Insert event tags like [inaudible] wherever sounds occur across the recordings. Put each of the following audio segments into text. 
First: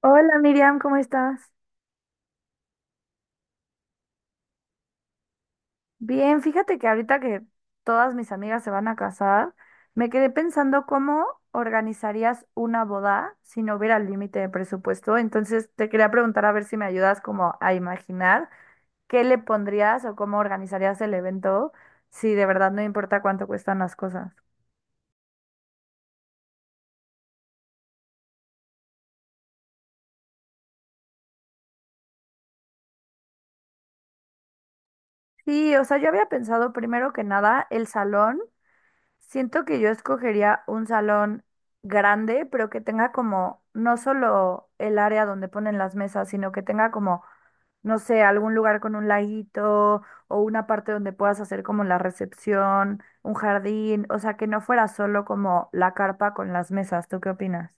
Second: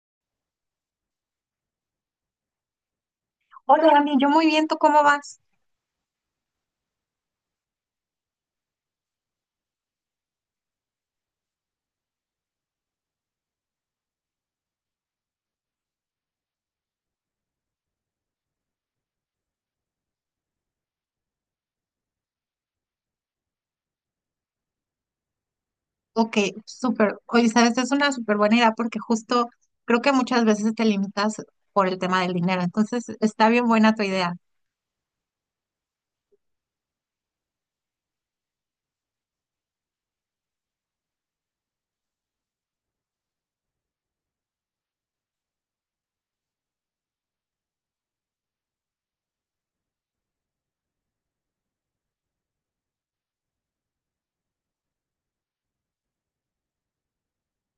Hola Miriam, ¿cómo estás? Hola, Dani, yo muy bien, ¿tú cómo vas? Bien, fíjate que ahorita que todas mis amigas se van a casar, me quedé pensando cómo organizarías una boda si no hubiera límite de presupuesto. Entonces te quería preguntar a ver si me ayudas como a imaginar qué le pondrías o cómo organizarías el evento si de verdad no importa cuánto cuestan las cosas. Ok, súper. Oye, sabes, es una súper buena idea porque justo creo que muchas veces te limitas por el tema del dinero. Entonces, está bien buena tu idea. Sí, o sea, yo había pensado primero que nada el salón. Siento que yo escogería un salón grande, pero que tenga como no solo el área donde ponen las mesas, sino que tenga como, no sé, algún lugar con un laguito o una parte donde puedas hacer como la recepción, un jardín, o sea, que no fuera solo como la carpa con las mesas. ¿Tú qué opinas?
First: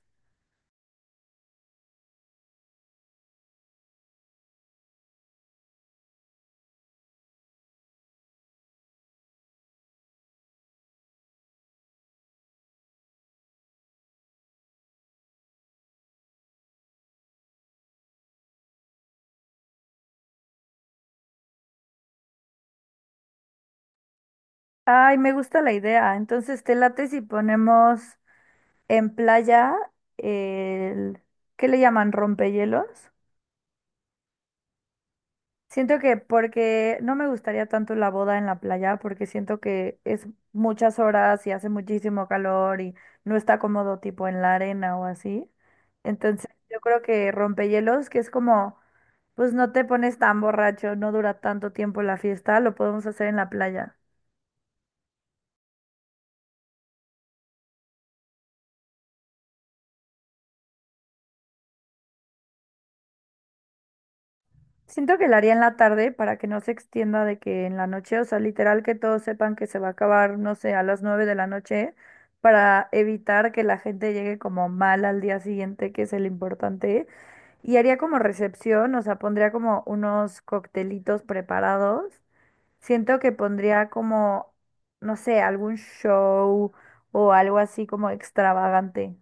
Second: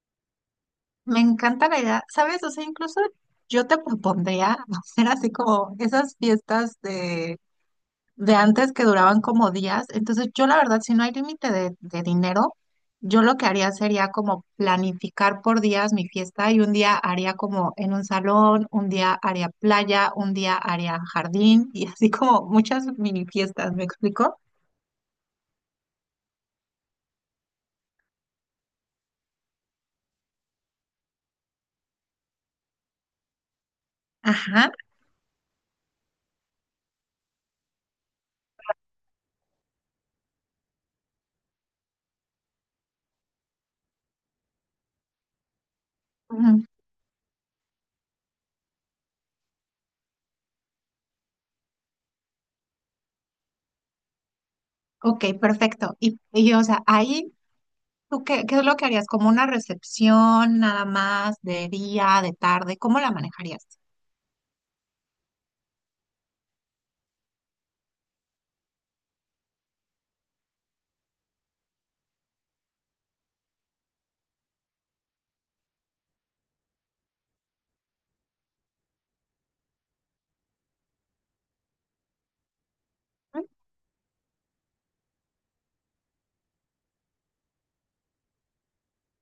Me encanta la idea, ¿sabes? O sea, incluso yo te propondría [laughs] hacer así como esas fiestas de antes que duraban como días. Entonces, yo la verdad, si no hay límite de dinero, yo lo que haría sería como planificar por días mi fiesta y un día haría como en un salón, un día haría playa, un día haría jardín y [laughs] así como muchas mini fiestas, ¿me explico? Ay, me gusta la idea. Entonces, ¿te late si ponemos en playa el, ¿qué le llaman? ¿Rompehielos? Ajá. Siento que porque no me gustaría tanto la boda en la playa, porque siento que es muchas horas y hace muchísimo calor y no está cómodo tipo en la arena o así. Entonces Ujú. yo creo que rompehielos, que es como, pues no te pones tan borracho, no dura tanto tiempo la fiesta, lo podemos hacer en la playa. Ok, perfecto. Y o sea, ahí, ¿tú qué es lo que harías? ¿Como una recepción nada más de día, de tarde? ¿Cómo la manejarías? Siento que la haría en la tarde para que no se extienda de que en la noche, o sea, literal que todos sepan que se va a acabar, no sé, a las 9 de la noche, para evitar que la gente llegue como mal al día siguiente, que es el importante. Y haría como recepción, o sea, pondría como unos coctelitos preparados. Siento que pondría como, no sé, algún show o algo así como extravagante.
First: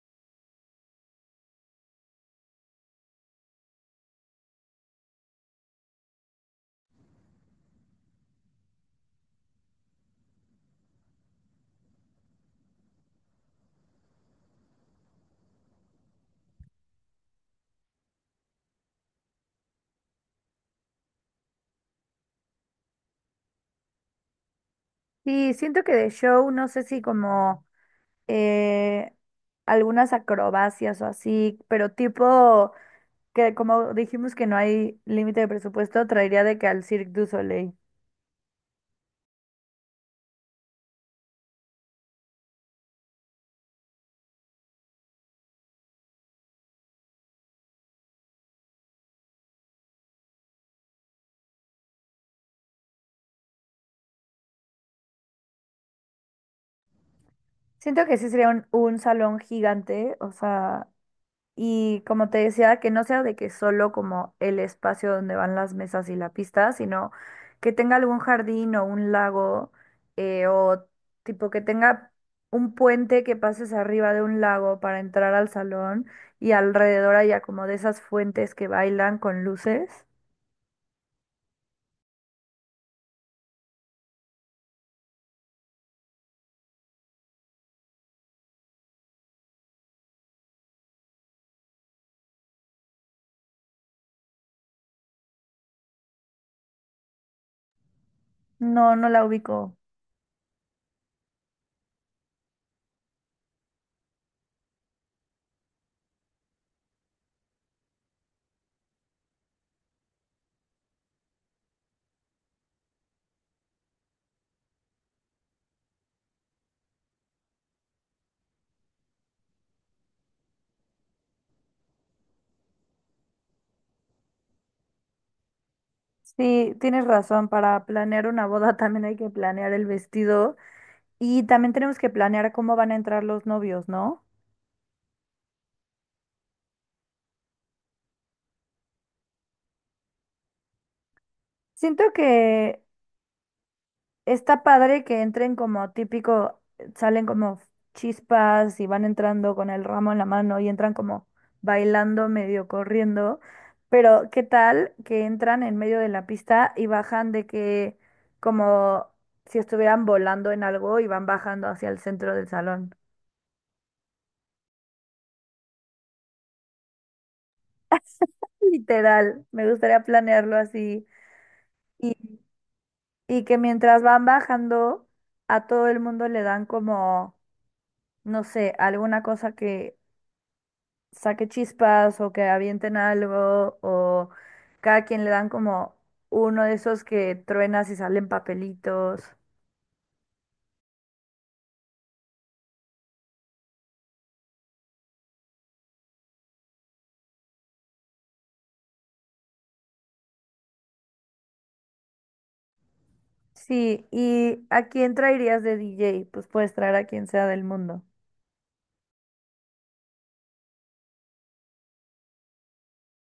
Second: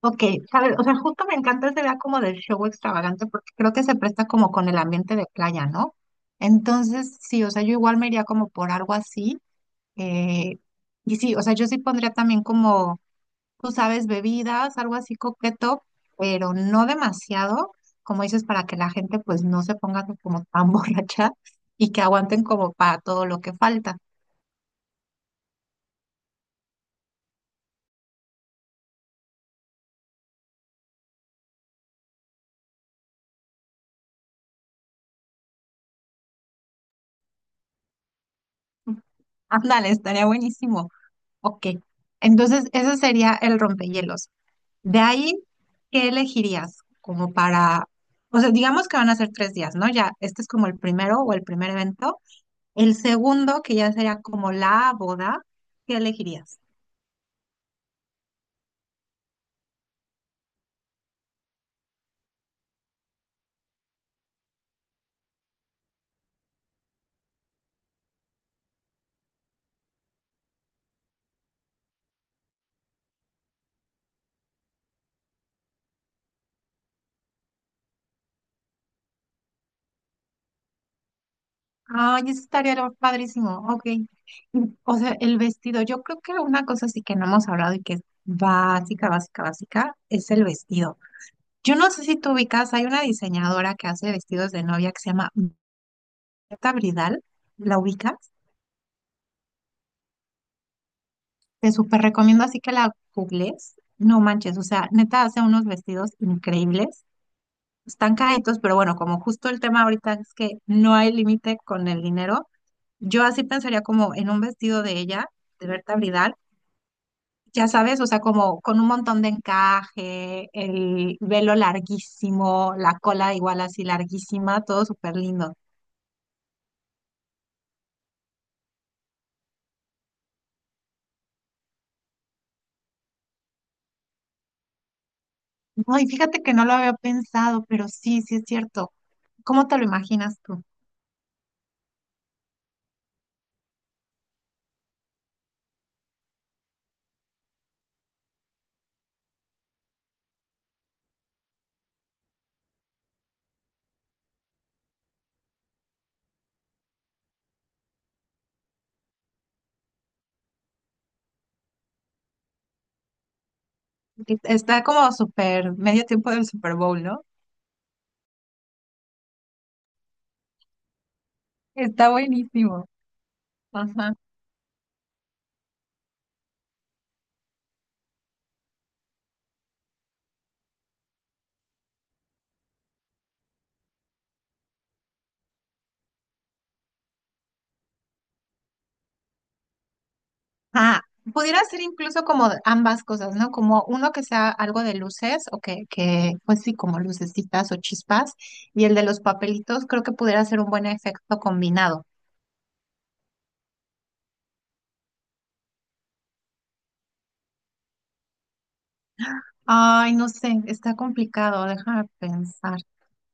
Ok, ¿sabes? O sea, justo me encanta esa idea como del show extravagante porque creo que se presta como con el ambiente de playa, ¿no? Entonces, sí, o sea, yo igual me iría como por algo así. eh, y sí, o sea, yo sí pondría también como, tú sabes, bebidas, algo así coqueto, pero no demasiado, como dices, para que la gente pues no se ponga como tan [laughs] borracha y que aguanten como para todo lo que falta. Sí, siento que de show, no sé si como... eh, algunas acrobacias o así, pero tipo que como dijimos que no hay límite de presupuesto, traería de que al Cirque du Soleil. Ándale, estaría buenísimo. Ok, entonces ese sería el rompehielos. De ahí, ¿qué elegirías? Como para, o sea, digamos que van a ser tres días, ¿no? Ya, este es como el primero o el primer evento. El segundo, que ya sería como la boda, ¿qué elegirías? Siento que sí sería un salón gigante, o sea, y como te decía, que no sea de que solo como el espacio donde van las mesas y la pista, sino que tenga algún jardín o un lago, o tipo que tenga un puente que pases arriba de un lago para entrar al salón y alrededor haya como de esas fuentes que bailan con luces. Ay, eso estaría padrísimo, ok. Y, o sea, el vestido, yo creo que una cosa sí que no hemos hablado y que es básica, básica, básica, es el vestido. Yo no sé si tú ubicas, hay una diseñadora que hace vestidos de novia que se llama Marta Bridal, ¿la ubicas? No, no la ubico. Te súper recomiendo así que la googles. No manches, o sea, neta hace unos vestidos increíbles. Están caritos, pero bueno, como justo el tema ahorita es que no hay límite con el dinero, yo así pensaría como en un vestido de ella, de Berta Bridal, ya sabes, o sea, como con un montón de encaje, el velo larguísimo, la cola igual así larguísima, todo súper lindo. Sí, tienes razón, para planear una boda [laughs] también hay que planear el vestido y también tenemos que planear cómo van a entrar los novios, ¿no? No, y fíjate que no lo había pensado, pero sí, sí es cierto. ¿Cómo te lo imaginas tú? Siento que está padre que entren como típico, salen como chispas y van entrando con el ramo en la mano y entran como bailando, medio corriendo, pero ¿qué tal que entran en medio de la pista y bajan de que como si estuvieran volando en algo y van bajando hacia el centro del salón? Está como super medio tiempo del Super Bowl, ¿no? Literal, me gustaría planearlo así Está y, buenísimo. y que mientras Ajá. van bajando a todo el mundo le dan como, no sé, alguna cosa que saque chispas o que avienten algo o cada quien le dan como uno de esos que truenas y salen papelitos. Ah, pudiera ser incluso como de ambas cosas, ¿no? Como uno que sea algo de luces o pues sí, como lucecitas o chispas. Y el de los papelitos creo que pudiera ser un buen efecto combinado. Sí, ¿y a quién traerías de DJ? Pues puedes traer a quien sea del mundo. Ay, no sé, está complicado, déjame pensar.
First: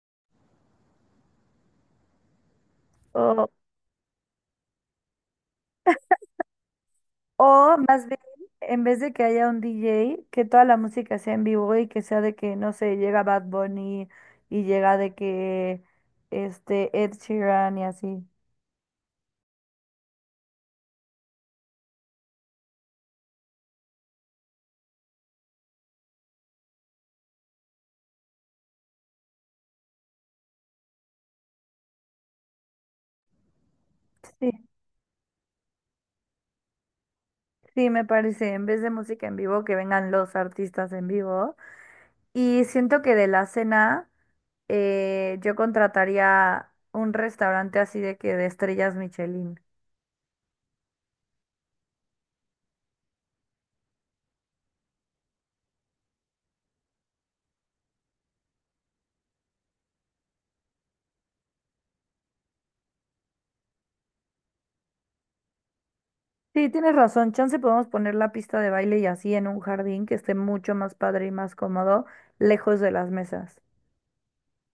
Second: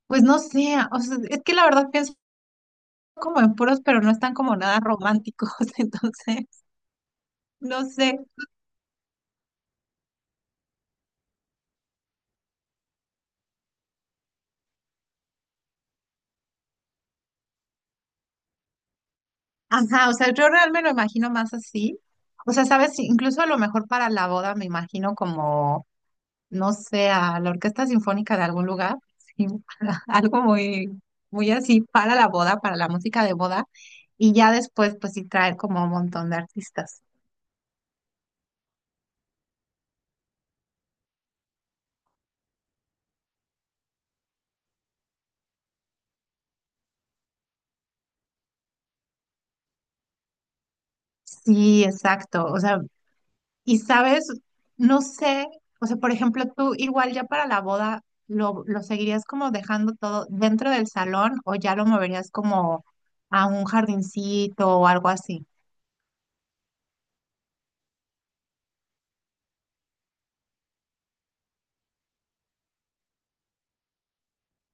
Pues no sé, o sea, es que la verdad pienso como O, en puros, pero no están como nada románticos, [laughs] entonces, o no más bien, sé. en vez de que haya un DJ, que toda la música sea en vivo y que sea de que, no sé, llega Bad Bunny y llega de que este Ed Sheeran y así. Ajá, o sea, yo realmente me lo imagino más así. O sea, sabes, sí, incluso a lo mejor para la boda me imagino como, no sé, a la orquesta sinfónica de algún lugar, sí, [laughs] algo muy, muy así para la boda, para la música de boda, y Sí, ya después, pues sí traer como un montón de artistas. sí, me parece. En vez de música en vivo, que vengan los artistas en vivo. Y siento que de la cena yo contrataría un restaurante así de que de estrellas Michelin. Sí, exacto. O sea, y sabes, no sé, o sea, por ejemplo, tú igual ya para la boda, ¿lo seguirías como dejando todo dentro del salón o ya lo moverías como a un jardincito o algo así? Sí, tienes razón. Chance podemos poner la pista de baile y así en un jardín que esté mucho más padre y más cómodo, lejos de las mesas. [laughs]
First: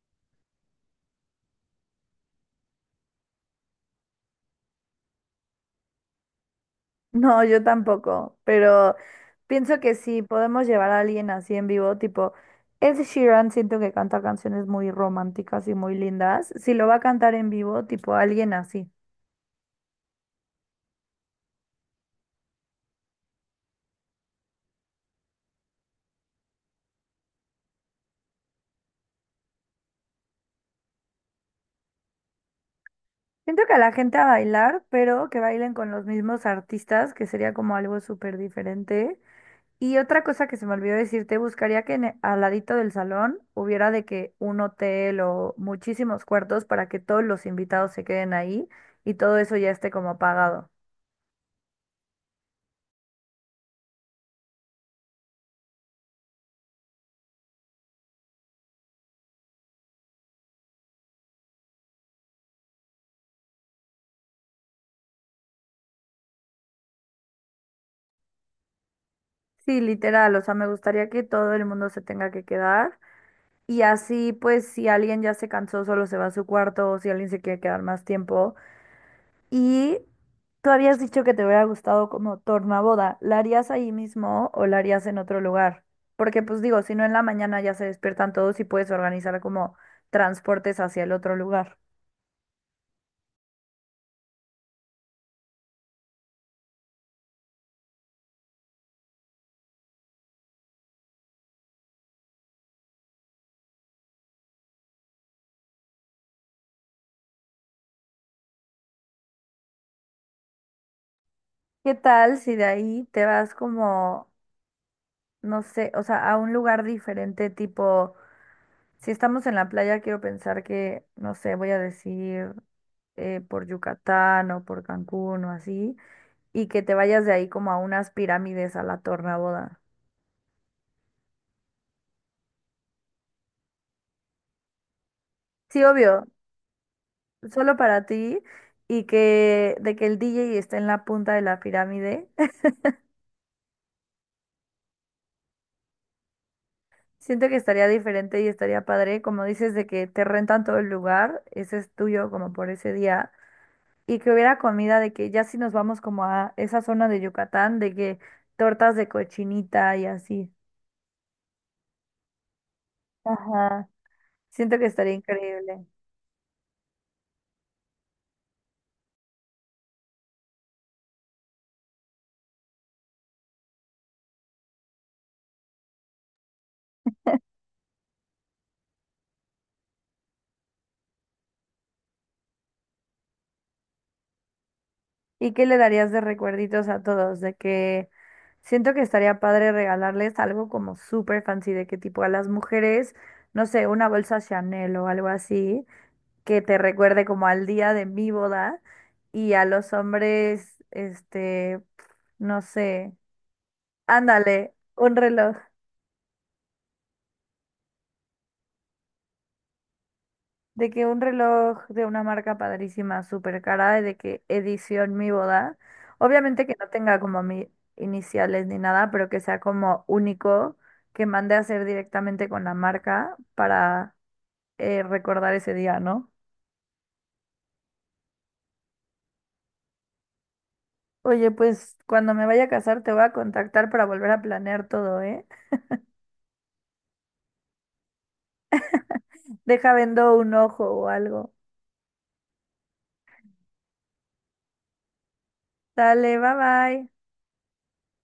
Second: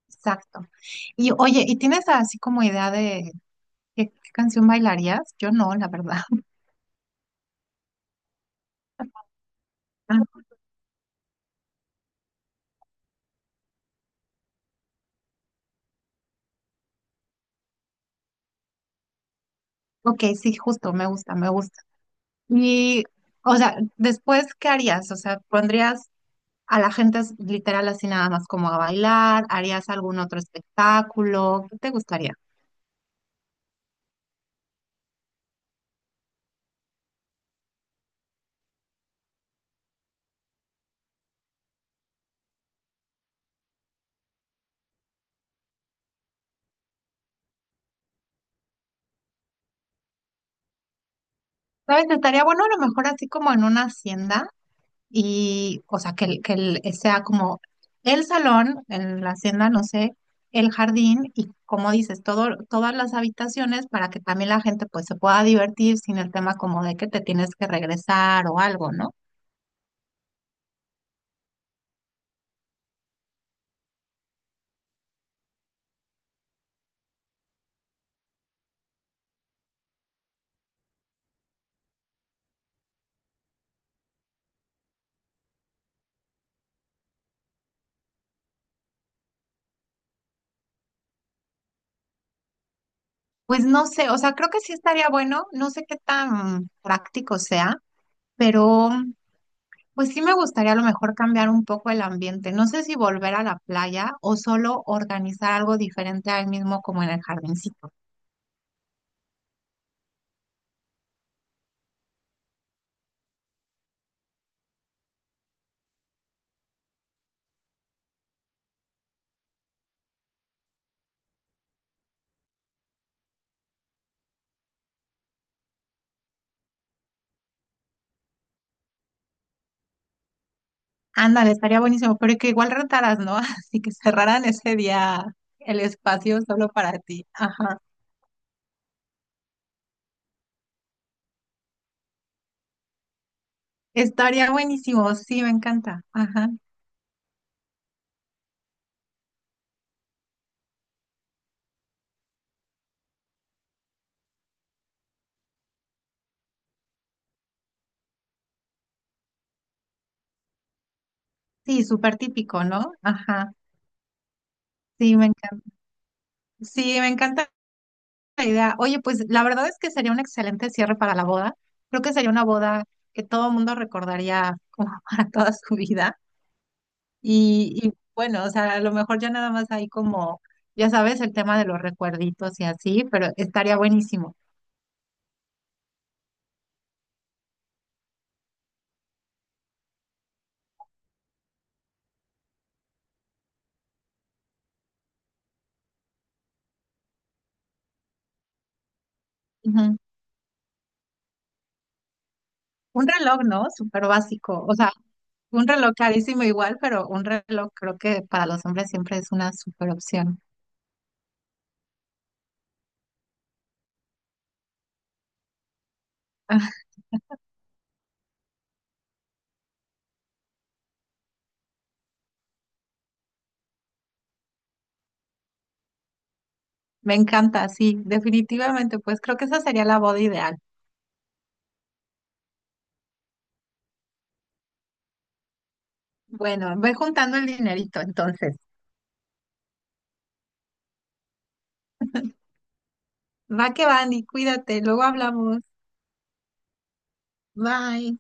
Exacto. Y oye, ¿y tienes así como idea de qué canción bailarías? Yo no, la verdad. [laughs] No, yo tampoco, pero pienso que sí, Ah, podemos llevar a alguien así en vivo, tipo Ed Sheeran, siento que canta canciones muy románticas y muy lindas. Si lo va a cantar en vivo, tipo alguien así. ok, sí, justo, me gusta, me gusta. Y, o sea, después, ¿qué harías? O sea, ¿pondrías a la gente literal así nada más como a bailar? ¿Harías algún otro espectáculo? ¿Qué te gustaría? Siento que a la gente a bailar, pero que bailen con los mismos artistas, que sería como algo súper diferente. Y otra cosa que se me olvidó decirte, buscaría que en al ladito del salón hubiera de que un hotel o muchísimos cuartos para que todos los invitados se queden ahí y todo eso ya esté como pagado. ¿Sabes? Estaría bueno a lo mejor así como en una hacienda y, o sea, que, sea como el salón, en la hacienda, no sé, el jardín y, como dices, todo, todas las habitaciones para que también la gente pues se pueda divertir sin el tema como de que te tienes que regresar o algo, ¿no? Sí, literal, o sea, me gustaría que todo el mundo se tenga que quedar y así pues si alguien ya se cansó solo se va a su cuarto o si alguien se quiere quedar más tiempo. Y tú habías dicho que te hubiera gustado como tornaboda. ¿La harías ahí mismo o la harías en otro lugar? Porque pues digo, si no en la mañana ya se despiertan todos y puedes organizar como transportes hacia el otro lugar. Pues no sé, o sea, creo que sí estaría bueno, no sé qué tan práctico sea, pero... Pues sí me gustaría a lo mejor cambiar un poco el ambiente. No sé si volver a la playa o solo organizar algo diferente al mismo como en el jardincito. ¿Qué tal si de ahí te vas como, no sé, o sea, a un lugar diferente, tipo, si estamos en la playa, quiero pensar que, no sé, voy a decir por Yucatán o por Cancún o así, y que te vayas de ahí como a unas pirámides a la tornaboda. Ándale, estaría buenísimo, pero que igual rentaras, ¿no? [laughs] Así que cerraran ese día el Sí, obvio, espacio solo para ti. solo Ajá. para ti y que de que el DJ esté en la punta de la pirámide. [laughs] Estaría buenísimo, sí, me encanta. Ajá. Siento que estaría diferente y estaría padre, como dices, de que te rentan todo el lugar, ese es tuyo como por ese día, y que hubiera comida de que ya si nos vamos como a esa zona de Yucatán, de que tortas de cochinita y así. Sí, súper típico, ¿no? Ajá. Ajá, siento que estaría Sí, me encanta. increíble. Sí, me encanta la idea. Oye, pues la verdad es que sería un excelente cierre para la boda. Creo que sería una boda que todo el mundo recordaría como [laughs] para toda su vida. Y bueno, o sea, a lo mejor ya nada más hay como, ya sabes, el tema de los recuerditos y así, pero estaría buenísimo. ¿Y qué le darías de recuerditos a todos? De que siento que estaría padre regalarles algo como súper fancy, de que tipo a las mujeres, no sé, una bolsa Chanel o algo así, que te recuerde como al día de mi boda, y a los Ujú. hombres, este, no Un sé, reloj, ¿no? Súper básico. ándale, O sea, un reloj. un reloj carísimo igual, pero un reloj creo que para los hombres siempre es una súper opción. De que un reloj de una marca padrísima, súper cara, y de que edición mi boda. Obviamente que no [laughs] tenga como mis iniciales ni nada, pero que sea como único, que mande a hacer directamente con la marca para recordar ese día, ¿no? Me encanta, sí, definitivamente. Pues creo que esa sería la boda ideal. Oye, pues cuando me vaya a casar te voy a contactar para volver a planear todo, ¿eh? Bueno, ve juntando el dinerito entonces. Deja vendo un ojo o algo. Va que va, Andy, cuídate, luego hablamos. Dale, bye bye. Bye.